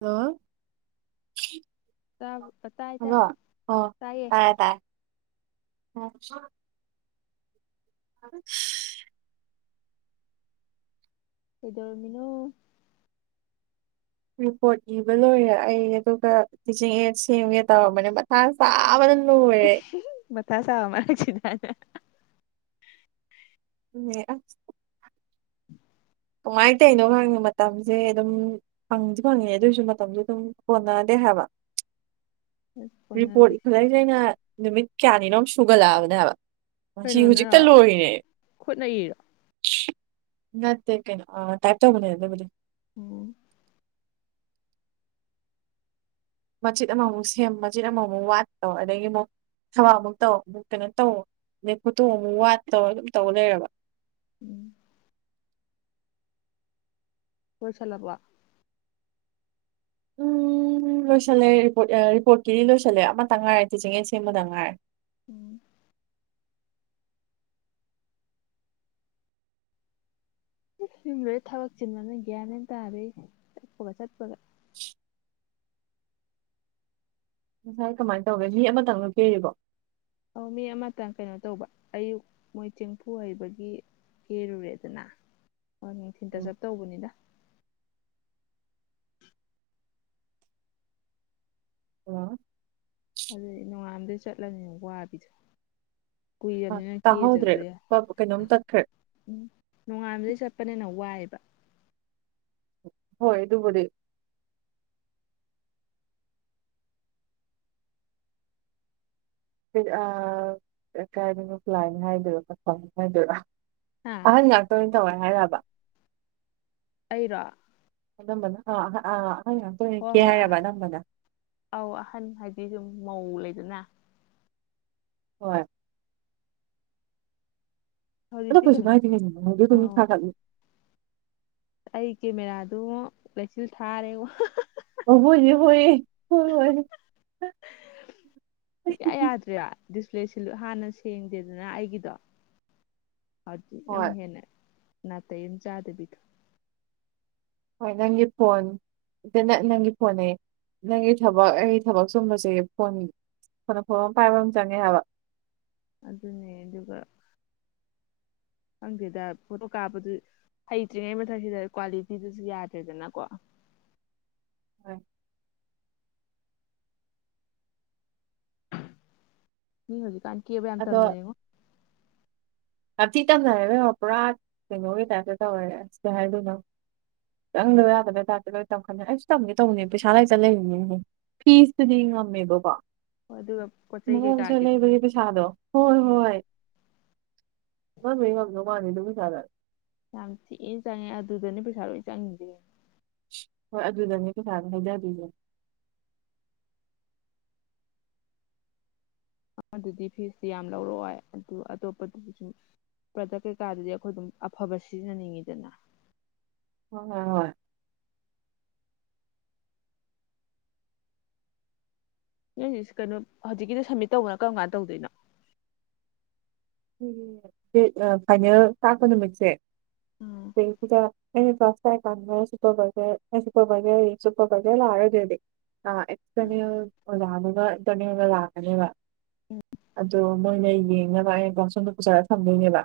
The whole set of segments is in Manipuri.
ꯑꯝ ꯇ ꯑꯇꯥꯏ ꯇ ꯇꯏꯌꯦ ꯑꯝ ꯑ ꯏꯗ ꯑꯣꯏꯔꯃꯤꯅꯣ ꯔꯤꯄꯣꯔꯠ ꯏꯕ ꯂꯣꯏꯔꯦ ꯑꯩ ꯑꯗꯨꯒ ꯇꯤꯆꯤꯡ ꯑꯦ ꯁꯦꯝꯒꯦ ꯇꯧꯔꯝꯕꯅꯦ ꯃꯊꯥ ꯆꯥꯕꯗ ꯃꯊ ꯁꯥꯕ ꯑꯃꯔ ꯆ ꯎ ꯀꯅꯨꯡꯉꯥꯏꯅ ꯇꯩꯅꯣ ꯈꯪꯉꯦ ꯃꯇꯝꯁꯦ ꯑꯗꯨꯝ ꯐꯪꯁꯨ ꯐꯪꯉꯦ ꯑꯗꯨꯑꯣꯏꯁꯨ ꯃꯇꯝꯁꯨ ꯑꯗꯨꯝ ꯀꯣꯟꯅꯦ ꯍꯥꯏꯕ ꯑꯁ ꯔꯤꯄꯣꯔꯠ ꯀꯣꯟꯅꯗꯦ ꯏꯈꯠꯂꯛꯏꯁ ꯑꯩꯅ ꯅꯨꯃꯤꯠ ꯀꯌꯥꯅꯤꯔꯣꯛ ꯁꯨꯒꯠꯂꯛꯑꯕꯅꯦꯕ ꯃꯁꯤ ꯍꯧꯖꯤꯛꯇ ꯀꯩꯅꯣꯅꯔꯣ ꯂꯣꯏꯔꯤꯅꯦꯦ ꯈꯨꯠꯅ ꯏꯔꯣ ꯀꯩꯅ ꯇꯥꯛꯇ ꯍꯅꯦ ꯍꯥꯏꯗꯕ ꯎꯝ ꯃꯆꯦꯠ ꯑꯃꯃꯨꯛ ꯁꯦꯝ ꯃꯆꯦꯠ ꯑꯃꯃꯨꯛ ꯋꯥꯠꯠꯇꯣ ꯑꯗꯒꯤ ꯑꯃꯨꯛ ꯊꯋꯥ ꯑꯃꯨꯛ ꯇꯧ ꯑꯃꯨꯛ ꯀꯩꯅꯣ ꯇꯧ ꯑꯗꯩ ꯐꯣꯇꯣꯛ ꯑꯃꯨꯛ ꯋꯥꯠꯇꯧꯔ ꯑꯗꯨꯝ ꯇꯧꯔ ꯂꯩꯔꯕ ꯎꯝ ꯍꯣꯏꯁꯂ ꯋꯥ [inaudible] ꯎꯝ ꯂꯣꯏꯁꯤꯜꯂꯦ ꯔꯤꯄꯣꯔꯠ ꯔꯤꯄꯣꯔꯠꯀꯤꯗꯤ ꯂꯣꯏꯁꯤꯜꯂꯦ ꯑꯃꯇꯪ ꯉꯥꯏꯔꯦ ꯇꯤꯆꯤꯡꯡꯂꯦꯟ ꯁꯦꯝꯕꯗ ꯉꯥꯏꯔꯦ ꯎꯝ ꯌꯨꯝ ꯂꯣꯏ ꯊꯕꯛ ꯆꯤꯟꯕꯅ ꯒ꯭ꯌꯥꯅꯦꯅ ꯇꯥꯔꯦ ꯆꯠꯄꯒ ꯆꯠꯄꯒ ꯉꯁꯥꯏ ꯀꯃꯥꯏꯅ ꯇꯧꯒꯦ ꯃꯤ ꯑꯃꯇꯪꯅ ꯄꯤꯔꯤꯕꯣ ꯑꯧ ꯃꯤ ꯑꯃꯇꯪ ꯀꯩꯅꯣ ꯇꯧꯕ ꯑꯌꯨꯛ ꯃꯣꯏ ꯆꯦꯡꯐꯨ ꯍꯩꯕꯒꯤ ꯀꯦꯔꯨꯔꯦꯗꯅ ꯍꯣꯏ ꯅꯨꯡꯊꯤꯟꯇ ꯎꯝ ꯆꯞ ꯇꯧꯕꯅꯤꯗ ꯑꯗꯨꯗꯤ ꯅꯣꯡꯉꯥꯝꯗꯩ ꯆꯠꯂꯅꯤꯅ ꯋꯥꯕꯤꯗꯣ ꯀꯨꯏꯔꯕꯅꯤꯅ ꯇꯥꯍꯧꯗ꯭ꯔꯦ ꯀꯦꯗꯗ ꯀꯩꯅꯣꯝ ꯇꯠꯈ꯭ꯔꯦ ꯎꯝ ꯅꯣꯡꯉꯥꯟꯕꯗ ꯆꯠꯄꯅꯤꯅ ꯋꯥꯏꯑꯕ ꯍꯣꯏ ꯇꯕꯨꯗꯤꯦ ꯀꯥꯏꯗꯅꯣꯥꯏꯅꯤ ꯍꯥꯏꯗꯣꯏꯔꯣ ꯍꯥꯏꯗꯣꯏꯔꯣ ꯍꯥ ꯑꯍ ꯂꯥꯛ ꯇ ꯇꯧꯋꯥꯔ ꯍꯥꯏꯔ ꯑꯩꯔꯥ ꯝꯕ ꯍꯣꯏ ꯍꯣꯏ ꯑ ꯑꯧ ꯑꯍꯟ ꯍꯥꯏꯗꯤ ꯁꯨꯝ ꯃꯧ ꯂꯩꯗꯅ ꯍꯣꯏ ꯑ ꯍꯧꯖꯤꯛꯇꯤ ꯀꯣꯏꯁꯨ ꯀꯩꯅꯣ ꯃꯥꯏꯗꯤꯅꯤ ꯃꯣꯏꯗꯤ ꯇ ꯑꯧ ꯆꯥ ꯈꯜ ꯑꯩ ꯀꯦꯃꯦꯔꯥꯗꯨ ꯂꯩꯁꯤꯜ ꯊꯥꯔꯦ ꯋꯥ ꯑꯣꯕꯨ ꯍ ꯁꯨꯡꯌꯥ ꯌꯥꯗ꯭ꯔꯦ ꯗꯤꯁꯄ꯭ꯂꯦꯁꯤ ꯍꯥꯟꯅ ꯁꯦꯡꯗꯦꯗꯅ ꯑꯩꯒꯤꯗꯣ ꯍꯧꯖꯤꯛ ꯅꯪ ꯍꯣꯏ ꯍꯦꯟꯅ ꯅꯥꯇꯩ ꯑꯃ ꯆꯥꯗꯕꯤꯗ ꯍꯣꯏ ꯅꯪꯒꯤ ꯐꯣꯟ ꯏꯇꯅ ꯅꯪꯒꯤ ꯐꯣꯟꯅꯦ ꯅꯪꯒꯤ ꯊꯕꯛ ꯑꯩꯒꯤ ꯊꯕꯛ ꯆꯨꯝꯕꯁꯦ ꯐꯣꯟ ꯐꯅ ꯐꯕ ꯑꯃ ꯄꯥꯏꯕ ꯑꯃ ꯆꯪꯉꯦ ꯍꯥꯏꯕ ꯑꯗꯨꯅꯦ ꯑꯗꯨꯒ ꯈꯪꯗꯦꯗ ꯐꯣꯇꯣ ꯀꯥꯞꯄꯗꯨ ꯍꯩꯇ꯭ꯔꯤꯉꯩ ꯃꯊꯛꯁꯤꯗ ꯀ꯭ꯋꯥꯂꯤꯇꯤꯗꯨꯁꯨ ꯌꯥꯗ꯭ꯔꯦꯗꯅꯀꯣ ꯎꯝ ꯃꯤ ꯍꯧꯖꯤꯛꯀꯥꯟ ꯀꯦꯕ ꯌꯥꯝ ꯇꯝꯅꯔ ꯌꯦꯉꯣ ꯍꯥꯞꯆꯤ ꯇꯝꯅꯔꯦꯕ ꯄꯨꯔꯥ ꯀꯩꯅꯣꯒꯤ ꯇꯥꯏꯇ ꯇꯧꯋꯔꯦ ꯑꯁꯦ ꯍꯥꯏꯗꯣꯏꯅꯣ ꯆꯪꯗꯕ ꯌꯥꯗꯕꯩ ꯇꯥꯏꯞꯇ ꯂꯣꯏ ꯇꯝꯈꯠꯅꯤ ꯑꯩꯁꯨ ꯇꯝꯒꯦ ꯇꯧꯅꯦ ꯄꯩꯁꯥ ꯂꯩꯇꯅ ꯂꯩꯔꯤꯅꯤꯅꯦ ꯐꯤꯁꯇꯨꯗꯤ ꯉꯝꯃꯦꯕꯀꯣ ꯑꯗꯨꯒ ꯄꯣꯠ ꯃ ꯆꯩ ꯆ ꯀꯩꯀꯥꯒꯤꯗꯣ ꯂꯩꯕꯗꯤ ꯁꯥꯗ ꯍꯣꯏ ꯍꯣꯏ ꯃꯥ ꯃ ꯉꯗ ꯃꯥꯅꯤꯗꯃꯤ ꯆꯗ ꯌꯥꯝ ꯊꯤꯏꯅ ꯆꯪꯉꯦ ꯑꯗꯨꯗꯅꯤ ꯄꯩꯁꯥ ꯂꯣꯏ ꯆꯪꯗ ꯍꯣꯏ ꯑꯗꯨꯗꯅꯦ ꯄꯩꯁꯥꯅ ꯍꯥꯏꯖꯗꯣꯏꯁꯦ ꯑꯗꯨꯗꯤ ꯐꯤꯁꯇꯤ ꯌꯥꯝ ꯂꯧꯔꯛꯑꯣꯏ ꯑꯗꯨ ꯑꯇꯣꯞꯄꯗꯨꯗꯤ ꯁꯨꯝ ꯄ꯭ꯔꯗꯛ ꯀꯩꯀꯥꯗꯨꯗꯤ ꯑꯩꯈꯣꯏ ꯑꯗꯨꯝ ꯑꯐꯕ ꯁꯤꯖꯤꯟꯅꯅꯤꯡꯉꯤꯗꯅ ꯍ ꯍꯣꯏ ꯅ ꯀꯩꯅꯣ ꯍꯧꯖꯤꯛꯀꯤꯗꯤ ꯁꯝꯃꯤꯠ ꯇꯧꯕꯅ ꯀꯔꯝ ꯀꯥꯟꯅ ꯇꯧꯗꯣꯏꯅꯣ ꯐꯥꯏꯅꯦꯜ ꯇꯥꯛꯄ ꯅꯨꯃꯤꯠꯁꯦ ꯎꯝ [unintelligible] ꯥꯏ ꯀꯃꯦ ꯁꯤꯨꯄꯕꯒꯦ ꯁꯤꯛꯕꯒꯦ ꯆꯨꯄꯕꯒꯂ ꯑꯔꯗꯦꯗꯤ ꯑ ꯎꯝ ꯑꯦꯅ ꯑꯣꯅ ꯟꯇꯔꯅꯦꯒ ꯂꯥꯛꯀꯅꯦꯕ ꯑꯣ ꯃꯣꯏꯅ ꯌꯦꯡꯅꯕ ꯑ ꯕꯥꯎꯁꯣꯟꯗꯣ ꯄꯨꯁꯔꯒ ꯊꯝꯗꯣꯏꯅꯦꯕ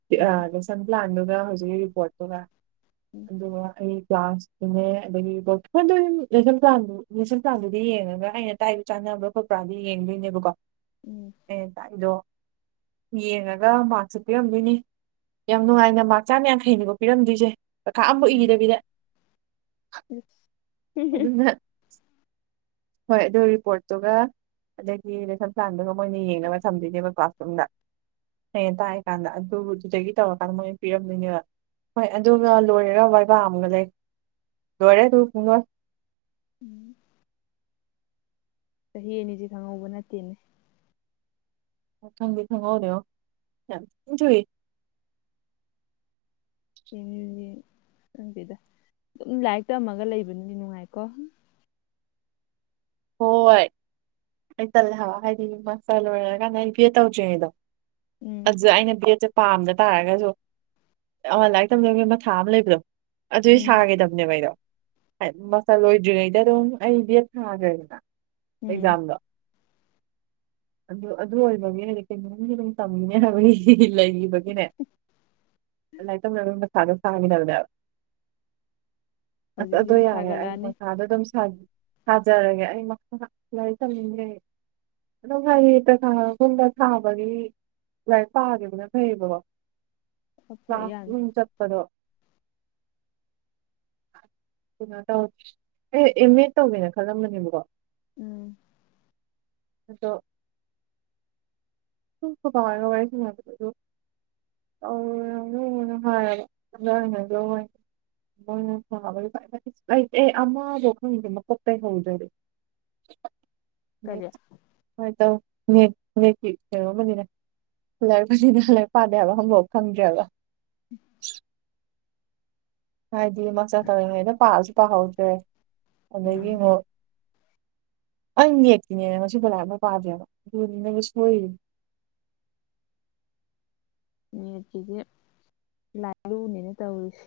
ꯎꯝ ꯂꯦꯁꯟ ꯄ꯭ꯂꯥꯟꯗꯨꯒ ꯍꯧꯖꯤꯛꯀꯤ ꯔꯤꯄꯣꯔꯠꯇꯨꯒ ꯎꯝ ꯑꯗ ꯑꯩ ꯥꯁꯇꯨꯅꯦ ꯑꯗꯒꯤꯕꯗꯁꯁꯝꯊꯥꯟꯗꯨꯗꯤ ꯌꯦꯡꯉꯒ ꯑꯩꯅ ꯇꯥꯏꯕ ꯆꯥꯟ ꯕ꯭ꯔ ꯈꯣꯠꯄ꯭ꯔꯥꯗꯤ ꯌꯦꯡꯗꯣꯏꯅꯦꯕꯀꯣ ꯎꯝ ꯑꯦ ꯇꯗꯣ ꯌꯦꯡꯉꯒ ꯃꯥꯔꯛꯁꯨ ꯄꯤꯔꯝꯗꯣꯏꯅꯤ ꯌꯥꯝ ꯅꯨꯡꯉꯥꯏꯅ ꯃꯥꯥꯛ ꯆꯥ ꯌꯥꯡꯈꯩꯅꯤꯀꯣ ꯄꯤꯔꯝꯗꯣꯏꯁꯦ ꯀꯩꯈꯥ ꯑꯃ ꯏꯗꯕꯤꯗ ꯎꯝ ꯑꯗꯨꯅ ꯍꯣꯏ ꯑꯗꯨ ꯔꯤꯄꯣꯔꯠꯇꯨꯒ ꯑꯗꯒꯤ ꯂꯩꯐꯝ ꯄ꯭ꯂꯥꯟꯗꯨꯒ ꯃꯣꯏꯅ ꯌꯦꯡꯅꯕ ꯊꯝꯗꯣꯏꯅꯦꯕꯀꯣ ꯁꯨꯝꯗ ꯍꯌꯦꯡ ꯇꯥꯛꯑꯀꯥꯟꯗ ꯑꯗꯨꯗꯨꯗꯒꯤ ꯇꯧꯔꯀꯥꯟꯗ ꯃꯣꯏꯅ ꯄꯤꯔꯝꯗꯣꯏꯅꯦꯕ ꯍꯣꯏ ꯑꯗꯨꯒ ꯂꯣꯏꯔꯔ ꯋꯥꯏꯕꯥ ꯑꯃꯒ ꯂꯩ ꯂꯣꯏꯔꯦ ꯑꯗꯨ ꯄꯨꯡ ꯂꯣꯏ ꯎꯝ ꯆꯍꯤ ꯑꯅꯤꯁꯤ ꯈꯪꯍꯧꯕ ꯅꯠꯇꯦꯅꯦ ꯊꯪꯕꯤ ꯊꯪꯉ ꯑꯣꯏꯗꯣꯨꯏ ꯌꯦ ꯕꯤꯗ ꯑꯗꯨꯝ ꯂꯥꯏꯔꯤꯛ ꯇꯝꯃꯒ ꯂꯩꯕꯅꯗꯤ ꯅꯨꯡꯉꯥꯏꯀꯣ ꯍꯣꯏ ꯑꯩ ꯆꯦ ꯍꯥꯏꯗꯤ ꯃꯥꯁꯇꯔ ꯂꯣꯏꯔꯀꯥꯟꯗ ꯑꯩ ꯕꯤ ꯑꯦ ꯇꯧꯗ꯭ꯔꯤꯉꯩꯗꯣ ꯎꯝ ꯑꯗꯨ ꯑꯩꯅ ꯆ ꯄꯥꯝꯗ ꯇꯥꯔꯒꯁꯨ ꯑ ꯂꯥꯏꯔꯤꯛ ꯇꯝꯖꯕꯒꯤ ꯃꯊꯥ ꯑꯃ ꯂꯩꯕꯗꯣ ꯑꯗꯨꯏ ꯎꯝ ꯁꯥꯒꯗꯕꯅꯦꯕ ꯑꯩꯗꯣ ꯃꯁ ꯂꯣꯏꯗ꯭ꯔꯤꯉꯩꯗ ꯑꯗꯨꯝ ꯑꯩ ꯠ ꯊꯥꯈ꯭ꯔꯦꯗꯅ ꯎꯝ ꯑꯦꯛꯖꯥꯝꯗꯣ ꯑꯗꯨ ꯑꯗꯨ ꯑꯣꯏꯕꯒꯤꯗꯤ ꯀꯩ ꯇꯝꯃꯤꯅꯦ ꯍꯥꯏꯕꯒꯤ ꯂꯩꯔꯤꯕ ꯏꯅꯦ ꯑꯦꯏꯇ ꯂꯗꯗꯕ ꯑꯁ ꯍꯧꯖꯤꯛꯁꯤ ꯑꯗꯨ ꯌꯥꯔꯦ ꯑꯩ ꯁꯥꯒꯠꯂꯛꯑꯅꯤ ꯃꯈꯥꯗ ꯑꯗꯨꯝ ꯁꯥꯖꯔꯒꯦ ꯃ ꯌꯥ ꯆꯖꯦ ꯑꯗꯨꯝ ꯍꯥꯏꯌꯦ ꯇꯈꯥꯒꯨꯝꯕ ꯊꯥꯕꯒꯤ ꯂꯥꯏꯔꯤꯛ ꯄꯥꯈꯤꯕꯕꯅ ꯐꯩꯌꯦꯕꯀꯣ ꯈꯔ ꯋꯥꯁ ꯐꯔꯛ ꯌꯥꯅꯤ ꯆꯈꯗꯣ [inaudible] ꯀꯩꯅꯣ ꯇ ꯑꯦ ꯑꯦꯝ ꯑꯦ ꯇꯧꯒꯦꯅ ꯈꯜꯂꯝꯕꯅꯦꯕꯀꯣ ꯎꯝ ꯑꯗꯣ ꯔ ꯑꯣꯏ ꯑꯅ ꯍꯥꯏ ꯂ ꯃꯣꯏꯅꯕ ꯑꯃꯕꯨ ꯈꯪꯗꯦ ꯃꯀꯣꯛꯇꯩ ꯍꯧꯗꯔꯦ ꯀꯔꯤ ꯍꯣꯏ ꯇꯧ [unintelligible] ꯀꯩꯨꯝꯕꯅꯤꯅ ꯂꯥꯏꯔꯕꯅꯤꯅ ꯂꯥꯏꯛ ꯄꯥꯗꯩꯕ ꯍꯪꯐ ꯐꯪꯗ꯭ꯔꯦꯕ ꯎꯝ ꯍꯥꯏꯗꯤ ꯃꯛꯆꯥ ꯇꯧꯔꯤꯉꯩꯗ ꯄꯥꯜꯂꯁꯨ ꯄꯥꯍꯧꯗ꯭ꯔꯦ ꯑꯗꯒꯤ ꯎꯝ ꯑꯃꯨꯛ ꯑꯩ ꯅꯛꯇꯤꯅꯦꯅꯦ ꯉꯕꯨꯂꯥꯞ ꯑꯃ ꯄꯥꯗꯦꯕ ꯑꯗꯨꯅꯤ ꯅꯪꯕꯨ ꯁꯣꯏꯔꯤꯅꯦ [inaudible] ꯃꯦꯠꯀꯤꯁꯦ ꯂꯥꯏꯔꯨꯅꯦꯅ ꯇꯧꯔꯤꯁꯦ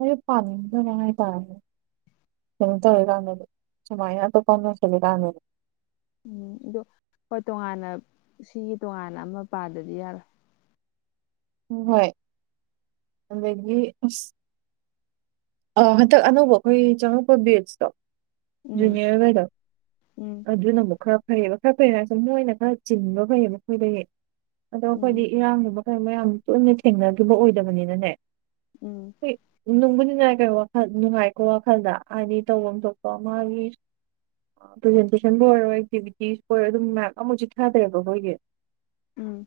ꯑꯗꯨ ꯄꯥꯅꯤꯟꯉꯥꯏ ꯇꯔꯦ ꯀꯝꯇꯧꯔꯤ ꯀꯥꯟꯗꯗꯤ ꯁꯨꯃꯥꯏꯅ ꯑꯗꯨ ꯐꯅꯁꯤꯜꯂꯤ ꯀꯥꯟꯗꯅꯦ ꯎꯝ ꯑ ꯍꯣꯏ ꯇꯣꯉꯥꯟꯅ ꯁꯤꯒꯤ ꯇꯣꯉꯥꯟꯅ ꯑꯃ ꯄꯥꯗꯗꯤ ꯌꯥꯔꯣꯏ ꯍꯣꯏ ꯑꯗꯒꯤ ꯑ ꯍꯟꯗꯛ ꯑꯅꯧꯕ ꯑꯩꯈꯣꯏ ꯆꯉꯛꯄ ꯕꯤꯁꯇꯣ ꯎꯝ ꯖꯨꯅꯤꯌꯔꯗ ꯎꯝ ꯑꯗꯨꯅꯔ ꯐꯩꯌꯦꯕ ꯈꯔ ꯐꯩꯔ ꯁꯨꯝ ꯅꯣꯏꯅ ꯈꯔ ꯆꯤꯟꯕ ꯐꯩꯌꯦ ꯃꯈꯣꯏꯗꯒꯤ ꯑꯗꯣ ꯑꯩꯈꯣꯏꯗꯤ ꯎꯝ ꯏꯔꯥꯡ ꯅꯨꯕ ꯍꯣꯏ ꯃꯌꯥꯝ ꯄꯨꯣꯏꯅ ꯊꯦꯡꯅꯈꯤꯕ ꯑꯣꯏꯗꯕꯅꯤꯅꯅꯦ ꯎꯝ ꯅꯨꯡꯕꯨ ꯅꯨꯡꯉꯥꯏ ꯀꯩ ꯋꯥꯈꯜ ꯅꯨꯡꯉꯥꯏꯀꯣ ꯋꯥꯈꯜꯗ ꯍꯥꯏꯗꯤ ꯇꯧꯐꯝ ꯊꯣꯛꯄ ꯃꯥꯒꯤ ꯄ꯭ꯔꯖꯦꯟꯇꯦꯁꯟꯕꯨ ꯑꯣꯏꯔꯣ ꯑꯦꯛꯇꯤꯚꯤꯇꯤꯁꯕꯨ ꯑꯣꯏꯔꯣ ꯑꯗꯨꯝ ꯃꯌꯥꯝ ꯑꯃꯖꯤꯛ ꯊꯥꯗꯔꯦꯕ ꯑꯩꯈꯣꯏꯒꯤ ꯎꯝ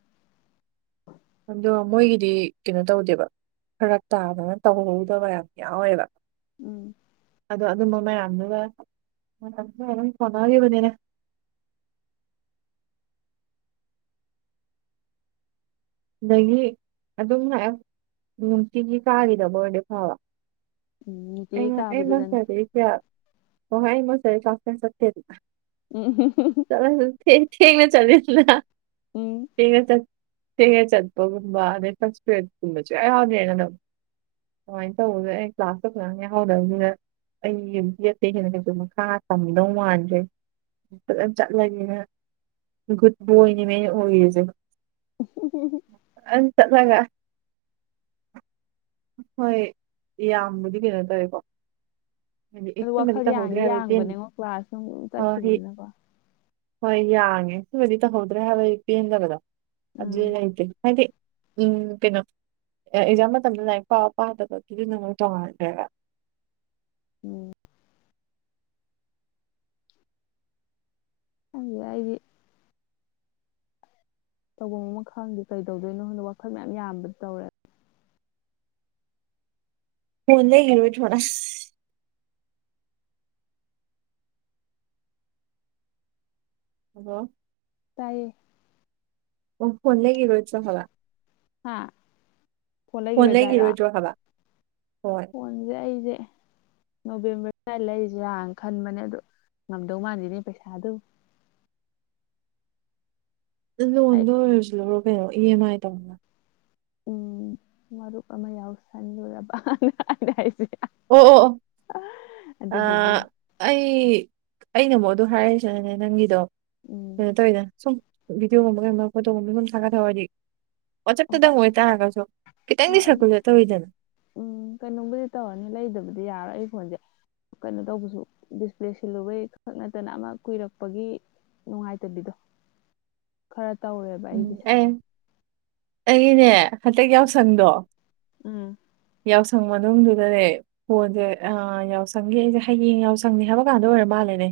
ꯑꯗꯣ ꯃꯣꯏꯒꯤꯗꯤ ꯀꯩꯅꯣ ꯇꯧꯗꯦꯕ ꯈꯔ ꯇꯥꯗꯅ ꯇꯧꯍꯧꯗꯕ ꯌꯥꯝ ꯌꯥꯎꯋꯦꯕ ꯎꯝ ꯑꯗꯣ ꯑꯗꯨꯝꯕ ꯃꯌꯥꯝꯗꯨꯒ ꯃꯌꯥꯝꯗꯨꯒ ꯑꯗꯨꯝ ꯐꯣꯟꯅꯈꯤꯕꯅꯤꯅꯦ [unintelligible] ꯑꯗꯒꯤ ꯑꯗꯨꯝ ꯉ ꯅꯨꯡꯇꯤꯒꯤ ꯀꯥꯈꯤꯗꯕ ꯑꯣꯏꯔꯗꯤ ꯐꯕ ꯎꯝ ꯅꯨꯡꯇꯤꯒꯤ ꯀꯥꯕꯗꯨꯗꯅꯦ ꯃꯁꯔꯤ ꯏꯃꯁꯔꯤ ꯆ ꯁꯠꯇꯗꯤ [unintelligible] ꯊꯦꯡꯅ ꯆꯠꯂꯦꯗꯅ ꯎꯝ ꯊꯦꯡꯅ ꯆꯠ ꯊꯦꯡꯉ ꯆꯠꯄꯒꯨꯝꯕ ꯅ ꯐꯁꯀꯔꯤ ꯀꯨꯝꯕꯁꯨ ꯌꯥꯎꯅꯅꯦꯅꯅ ꯑꯗꯨꯃꯥꯏꯅ ꯇꯧꯕꯗ ꯑꯩ ꯀ꯭ꯂꯥꯁꯇ ꯐꯖꯥꯡ ꯌꯥ ꯍꯧꯗꯕꯅꯤꯗ ꯑꯩ ꯌ ꯑꯇꯩ ꯍꯦꯟꯅ ꯀꯩꯁꯨ ꯃꯈꯥ ꯇꯝꯗꯧ ꯃꯥꯟꯖ꯭ꯔꯩ ꯐꯖꯅ ꯆꯠꯂꯒꯦꯅ ꯒꯨꯗ ꯕꯣꯏꯅꯤ ꯃꯩꯅ ꯑꯣꯏꯔꯤꯁꯦ ꯑꯩ ꯆꯠꯂꯒ ꯍꯣꯏ ꯌꯥꯝꯕꯨꯗꯤ ꯀꯩꯅꯣ ꯇꯧꯋꯦꯀꯣ ꯑꯗꯨ ꯑꯦꯁꯤ ꯋꯥꯈꯜ ꯃꯔꯤꯛꯇ ꯐꯒꯔꯦ ꯌꯥꯡꯗꯤ ꯌꯥꯡꯕꯅꯦꯉꯣ ꯀ꯭ꯂꯥꯁ ꯅꯨꯡ ꯍꯥꯏꯋꯥꯗꯤ ꯆꯠꯈꯤꯕꯗꯨꯅꯀꯣ ꯍꯣꯏ ꯌꯥꯡꯉꯦ ꯁꯤꯕꯨꯗꯤ ꯇꯧꯍꯧꯗ꯭ꯔꯦ ꯍꯥꯏꯕꯒꯤ ꯄꯦꯟꯗꯕꯗꯣ ꯑꯗꯨꯗꯤ ꯎꯝ ꯂꯩꯇꯦ ꯍꯥꯏꯗꯤ ꯎꯝ ꯀꯩꯅꯣ ꯑꯦꯛꯖꯥꯝ ꯃꯇꯝꯗ ꯂꯥꯏꯔꯤꯛ ꯄꯥꯕ ꯄꯥꯗꯕꯒꯤꯗꯨ ꯅꯉ ꯇꯣꯡꯉꯥꯟꯗ꯭ꯔꯦꯕ ꯎꯝ ꯍꯦ ꯍꯥꯏꯗꯤ ꯇꯐꯝ ꯃꯈ ꯈꯪꯗꯦ ꯀꯩꯗꯧꯗꯣꯏꯅꯣ ꯍꯣꯟꯗ ꯋꯥꯈꯜ ꯃꯌꯥꯝ ꯌꯥꯝꯕ ꯇꯧꯔꯦ ꯍꯗ ꯌꯦꯔꯃꯤ ꯊꯔ ꯑꯗꯣ ꯇꯥꯏꯌꯦ ꯑꯣ ꯐꯣꯣꯟꯅꯒꯦꯂꯣ ꯆ ꯍꯋꯥ ꯍꯥ ꯐꯣꯟ ꯂꯩꯈꯤꯔꯣꯏꯗ꯭ꯔꯥ ꯍꯥꯏꯔꯣ ꯂꯩꯒꯔꯣꯏꯗꯨꯣ ꯍꯕ ꯐꯣꯟꯁꯦ ꯑꯩꯁꯦ ꯅꯣꯕꯦꯝꯕꯔ ꯁꯋꯥꯏꯗ ꯂꯩꯔꯤꯁꯔꯥꯅ ꯈꯟꯕꯅꯦ ꯑꯗꯣ ꯉꯝꯗꯧ ꯃꯥꯥꯟꯜꯂꯤꯅꯦ ꯄꯩꯁꯥ ꯑꯗꯨ ꯑꯩ ꯂꯣꯟꯗꯣ ꯑꯣꯏꯔꯁꯨ ꯂꯧꯔꯣ ꯀꯩꯅꯣ ꯏ ꯑꯦꯝ ꯑꯥꯏ ꯇꯧꯅ ꯎꯝ ꯃꯔꯨꯞ ꯑꯃ ꯌꯥꯎꯁꯟꯂꯨꯔꯕꯅ ꯍꯥꯏꯅ ꯍꯥꯏꯁꯦ ꯑꯣ ꯑꯣ ꯑ ꯑꯗꯨꯗꯨꯒꯤ ꯑꯩ ꯑꯩꯅꯕꯨꯛ ꯑꯗꯨ ꯍꯥꯏꯔꯔꯤꯁꯤꯅꯅꯦ ꯅꯪꯒꯤꯗꯣ ꯎꯝ ꯀꯩꯅꯣ ꯇꯧꯋꯤꯅꯦ ꯁꯨꯝ ꯚꯗꯤꯑꯣꯒꯨꯝꯕ ꯀꯩꯨꯝꯕ ꯐꯣꯇꯣꯒꯨꯝꯕꯒ ꯁꯨꯝ ꯁꯥꯒꯠꯍꯕꯑꯣ ꯍꯥꯏꯗꯤ ꯍꯣꯏ ꯋꯥꯆꯞꯇꯗꯪ ꯑꯣꯏꯇꯥꯥꯔꯒꯁꯨ ꯈꯤꯇꯪꯗꯤ ꯍꯣꯏ ꯁꯛꯀꯨꯁꯦ ꯇꯧꯋꯤꯗꯅ ꯎꯝ ꯀꯩꯅꯣꯝꯕꯨꯗꯤ ꯇꯧꯔꯅꯤ ꯂꯩꯗꯕꯗꯤ ꯌꯥꯔꯣꯏ ꯑꯩ ꯐꯣꯟꯁꯦ ꯀꯩꯅꯣ ꯇꯧꯕꯁꯨ ꯗꯤꯁꯄ꯭ꯂꯦ ꯁꯤꯜꯂꯨꯕꯩ ꯈꯛ ꯅꯠꯇꯅ ꯑꯃ ꯀꯨꯏꯔꯛꯄꯒꯤ ꯅꯨꯡꯉꯥꯏꯇꯕꯤꯗꯣ ꯈꯔ ꯇꯧꯋꯦꯕ ꯑꯩꯒꯤꯁꯦ ꯑꯩꯅꯦ ꯍꯟꯇꯛ ꯌꯥꯎꯁꯪꯗꯣ ꯎꯝ ꯌꯥꯎꯁꯪ ꯃꯅꯨꯡꯗꯨꯗꯅꯦ ꯐꯣꯟꯁꯦ ꯑ ꯌꯥꯎꯁꯪꯒꯤ ꯑꯩꯁꯦ ꯍꯌꯦꯡ ꯌꯥꯎꯁꯪꯅꯤ ꯍꯥꯏꯕꯀꯥꯟꯗ ꯑꯣꯏꯔ ꯃꯥꯜꯂꯦꯅꯦ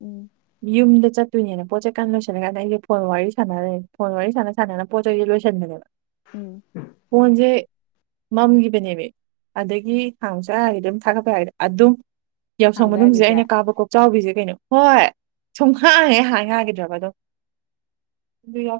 ꯎꯝ ꯌꯨꯝꯗ ꯆꯠꯇꯣꯏꯅꯦꯅ ꯄꯣꯠ ꯆꯩꯩꯀꯥꯟ ꯂꯣꯏꯁꯜꯂꯀꯥꯟꯗ ꯑꯩꯁꯦ ꯐꯣꯟ ꯋꯥꯔꯤ ꯁꯥꯟꯅꯔꯦꯅꯦ ꯐꯣꯟ ꯋꯥꯔꯤꯥꯟꯅꯥꯟꯅ ꯄꯣꯠ ꯆꯩꯁ ꯂꯣꯏꯁꯟꯕꯅꯦꯕ ꯎꯝ ꯃꯝꯈꯤꯕꯅꯦꯕ ꯑꯗꯒꯤ ꯍꯥꯡ ꯆꯥꯒꯗꯤ ꯑꯗꯨꯝ ꯊꯥꯒꯠꯄ ꯍꯥꯏꯒꯗꯤ ꯑꯗꯨꯝ ꯌꯥꯎꯁꯪ ꯍꯥꯡꯕ ꯃꯅꯨꯡꯁꯦ ꯌꯥꯈꯤꯗ꯭ꯔꯦ ꯑꯩꯅ ꯀꯥꯕ ꯀꯣꯛꯆꯥꯎꯕꯤꯁꯦ ꯀꯩꯅꯣ ꯍꯣꯏ ꯁꯨꯝ ꯍꯥꯡꯉꯦ ꯍꯥꯟꯅ ꯉꯈꯤꯗ꯭ꯔꯕ ꯑꯗꯣ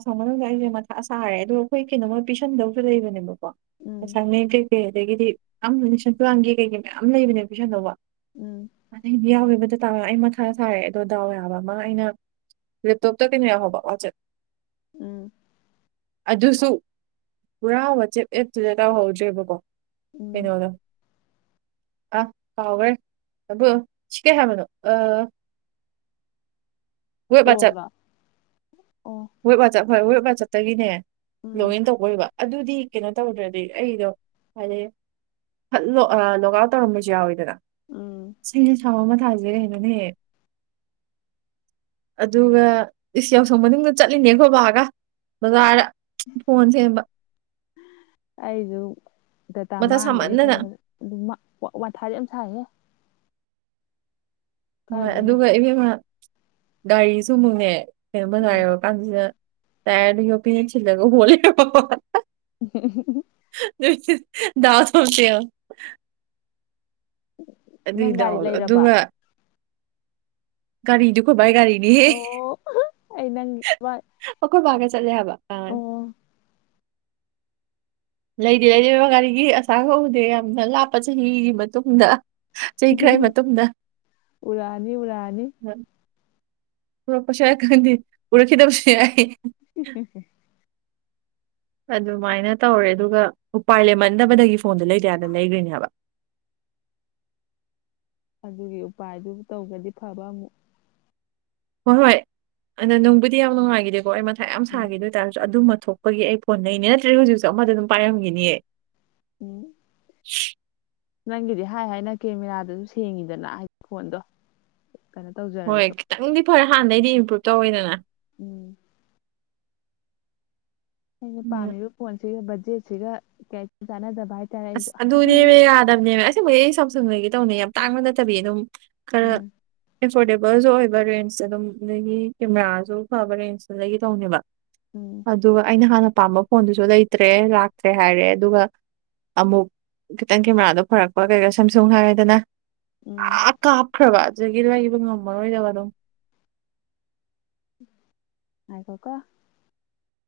ꯃꯅꯨꯡꯗ ꯑꯩꯁꯦ ꯃꯊꯥ ꯁꯥꯔꯦ ꯑꯗꯣ ꯑꯩꯈꯣꯏ ꯀꯩꯅꯣꯃ ꯄꯤꯤꯁꯟꯗꯕꯁꯨ ꯂꯩꯕꯅꯦꯕꯀꯣ ꯎꯝ ꯑꯦꯁꯥꯏꯟꯃꯦꯟ ꯀꯩ ꯦ ꯑꯗꯒꯤꯗꯤ ꯑ ꯁ ꯇꯥꯟꯒꯦ ꯀꯩꯀꯩ ꯃꯌꯥꯝ ꯂꯩꯕꯅꯦ ꯄꯁ ꯑꯅꯧꯕ ꯎꯝ ꯑꯗꯒꯤꯗꯤ ꯌꯥꯎꯋꯦ ꯇꯥ ꯑꯩ ꯃꯊꯥ ꯁꯥꯔꯛꯑꯦꯗꯣ ꯗꯥꯎꯋꯦ ꯍꯥꯏꯕ ꯑꯃ ꯑꯩꯅ ꯦꯞꯇꯞꯇꯗꯤꯅꯦ ꯍꯕ ꯋꯥꯆꯦ ꯎꯝ ꯑꯗꯨꯁꯨ ꯄꯨꯔꯥ ꯋꯥꯆꯦꯞ ꯑꯦꯞꯇꯨꯗ ꯇꯧꯍꯧꯗ꯭ꯔꯦꯕꯀꯣ ꯀꯩꯅ ꯎꯝ ꯑꯣꯗ ꯑ ꯐꯥꯎꯔꯦ ꯑꯗꯨꯕꯣ ꯁꯤ ꯀꯩ ꯍꯥꯏꯕꯅꯣ ꯑ [unintelligible] ꯔꯣꯕ ꯑꯣ ꯆ ꯐꯣꯏ ꯍꯣꯏ ꯕꯥ ꯆꯠꯇꯒꯤꯅꯦ ꯂꯣꯒ ꯎꯝ ꯏꯟ ꯇꯧꯕꯣꯏꯕ ꯑꯗꯨꯗꯤ ꯀꯩꯅꯣ ꯇꯧꯗ꯭ꯔꯗꯤ ꯑꯩꯗꯣ ꯍꯥꯏꯔꯛꯑꯦ ꯂꯣꯛ ꯑꯥꯎꯠ ꯇꯧꯔꯝꯕꯁꯨ ꯌꯥꯎꯋꯤꯗꯅ ꯎꯝ ꯁꯤꯁ ꯁꯥꯎ ꯊꯥꯁꯦ ꯀꯩꯅꯣꯅꯦꯍꯦ ꯑꯗꯨꯒ ꯏꯁ ꯌꯥꯎꯁꯪ ꯃꯅꯨꯡꯗ ꯆꯠ ꯅꯒꯣꯕꯒ ꯕꯖꯔ ꯑꯩꯁꯨ ꯗꯇꯥ ꯃꯊꯥ ꯃꯥꯡꯒꯦꯅꯦ ꯁꯥꯃꯟꯗꯅ ꯈꯟꯕꯗ ꯑꯗꯨꯝ ꯋꯥꯟꯊꯥꯗꯤ ꯌꯥꯝ ꯁꯥꯏꯌꯦꯦ ꯍꯣꯏ ꯀꯥꯏꯗꯩꯅꯣ ꯑꯗꯨꯒ ꯏꯕꯦꯝꯃ ꯒꯥꯔꯤꯁꯨ ꯑꯃꯨꯛꯅꯦ ꯀꯩꯅꯣꯃ ꯂ ꯎꯝ ꯌꯨꯔ ꯀꯥꯟꯁꯤꯗ ꯇꯥꯏꯗꯤ ꯄꯤꯒ ꯍꯣ ꯝ ꯗ ꯍꯁ ꯅꯪ ꯒꯥꯔꯤ ꯑꯗꯨꯏꯗꯥꯑꯣꯣ ꯂꯩꯔꯕ ꯑꯗꯨꯒ ꯔꯤꯅꯤꯗꯨ ꯈꯣꯏꯕꯥ ꯔꯤꯅꯤ ꯑꯣ ꯑꯩ ꯅꯪꯒꯤ ꯑꯣ ꯈꯣꯏꯕꯒ ꯆꯗꯦꯕ ꯀꯥ ꯑꯣ ꯂꯩꯗꯤ ꯂꯩꯔꯕ ꯒꯥꯔꯤꯒꯤ ꯑꯁꯥ ꯀꯧꯗꯦ ꯌꯥꯝꯅ ꯂꯥꯞꯄ ꯆꯍꯤꯒꯤ ꯃꯇꯨꯡꯗ ꯆꯍꯤ ꯈꯔꯒꯤ ꯃꯇꯨꯡꯗ ꯎꯔꯛꯑꯅꯤ ꯎꯔꯛꯑꯅꯤ ꯎ ꯄꯨꯔꯛꯄꯁꯥꯏ ꯈꯪꯗꯤ ꯄꯨꯔꯈꯤꯗꯕꯁꯨ ꯌꯥꯏ ꯎ ꯑꯗꯨꯃꯥꯏꯅ ꯇꯧꯔꯦ ꯑꯗꯨꯒ ꯎꯄꯥꯏ ꯂꯩꯃꯟꯗꯕꯗꯒꯤ ꯐꯣꯟꯗꯣ ꯂꯩꯇꯌꯥꯗꯅ ꯂꯩꯈ꯭ꯔꯤꯅꯦꯕ ꯑꯗꯨꯒꯤ ꯎꯄꯥꯏꯗꯨ ꯇꯧꯒꯗꯤ ꯐꯕ ꯑꯃꯨꯛ ꯍꯣꯏ ꯍꯣꯏ ꯑꯗ ꯅꯅꯨꯡꯕꯨꯗꯤ ꯌꯥꯝ ꯅꯨꯡꯉꯥꯏꯈꯤꯗꯦꯀꯣ ꯑꯩ ꯃꯊꯥꯏ ꯌꯥꯝ ꯎꯝ ꯁꯥꯈꯤꯗ ꯑꯣꯏꯇꯥꯔꯁꯨ ꯑꯗꯨ ꯊꯣꯛꯄꯒꯤ ꯑꯩ ꯐꯣꯟ ꯂꯩꯩꯅꯦ ꯅꯠꯇ꯭ꯔ ꯍꯧꯖꯤꯛꯁꯨ ꯑꯃꯗ ꯑꯗꯨꯝ ꯄꯥꯏꯔꯝꯒꯅꯦꯌꯦ ꯎꯝ ꯅꯪꯒꯤꯗꯤ ꯍꯥꯏ ꯍꯥꯏꯅ ꯀꯦꯃꯦꯔꯥꯗꯨꯁꯨ ꯁꯦꯡꯉꯤꯗꯅ ꯍꯥꯏꯗꯤ ꯐꯣꯟꯗꯣ ꯀꯩꯅꯣ ꯇꯧꯖꯔꯁꯨ ꯐꯔ ꯍꯥꯟꯅꯩꯗꯤ ꯏꯝꯄ꯭ꯔꯨꯨꯞ ꯇꯧꯋꯦꯗꯅ ꯎꯝ ꯑꯩꯅ ꯎꯝ ꯄꯥꯝꯃꯤꯕ ꯐꯣꯟꯁꯤꯒ ꯕꯖꯦꯠꯁꯤꯒ ꯀꯌꯥ ꯆꯥꯟꯅꯗꯕ ꯍꯥꯏꯇꯥꯔꯦ ꯑꯁ ꯑꯩꯁꯨ ꯑꯗꯨꯅꯦꯕ ꯌꯥꯗꯕꯅꯦꯕ ꯑꯁꯦꯡꯕ ꯑꯩ ꯁꯝ ꯁꯨꯡꯅꯒꯤ ꯇꯧꯅꯦ ꯌꯥꯝ ꯇꯥꯡꯕ ꯅꯠꯇꯕꯤ ꯑꯗꯨꯝ ꯈꯔ ꯎꯝ ꯑꯦꯐꯣꯔꯗꯦꯕꯜꯁꯨ ꯑꯣꯏꯕ ꯔꯦꯟꯁ ꯑꯗꯨꯝ ꯑꯒꯤ ꯀꯦꯃꯦꯔꯥꯁꯨ ꯐꯕ ꯔꯦꯟꯁꯇꯨꯗꯒꯤ ꯇꯧꯅꯦꯕ ꯎꯝ ꯑꯗꯨꯒ ꯑꯩꯅ ꯍꯥꯟꯅ ꯄꯥꯝꯕ ꯐꯣꯟꯗꯨꯁꯨ ꯂꯩꯇ꯭ꯔꯦ ꯂꯥꯛꯇ꯭ꯔꯦ ꯍꯥꯏꯔꯦ ꯑꯗꯨꯒ ꯑꯃꯨꯛ ꯈꯤꯇꯪ ꯀꯦꯃꯦꯔꯥꯗꯣ ꯐꯔꯛꯄ ꯀꯩꯀꯥ ꯁꯦꯝꯝꯁꯨꯡ ꯍꯥꯏꯔꯗꯅ ꯎꯝ ꯑ ꯀꯥꯞꯈ꯭ꯔꯕ ꯖꯒꯤ ꯋꯥꯒꯤꯕ ꯉꯝꯃꯔꯣꯏꯗꯕ ꯑꯗꯨꯝ ꯍꯥꯏ ꯀꯣꯀ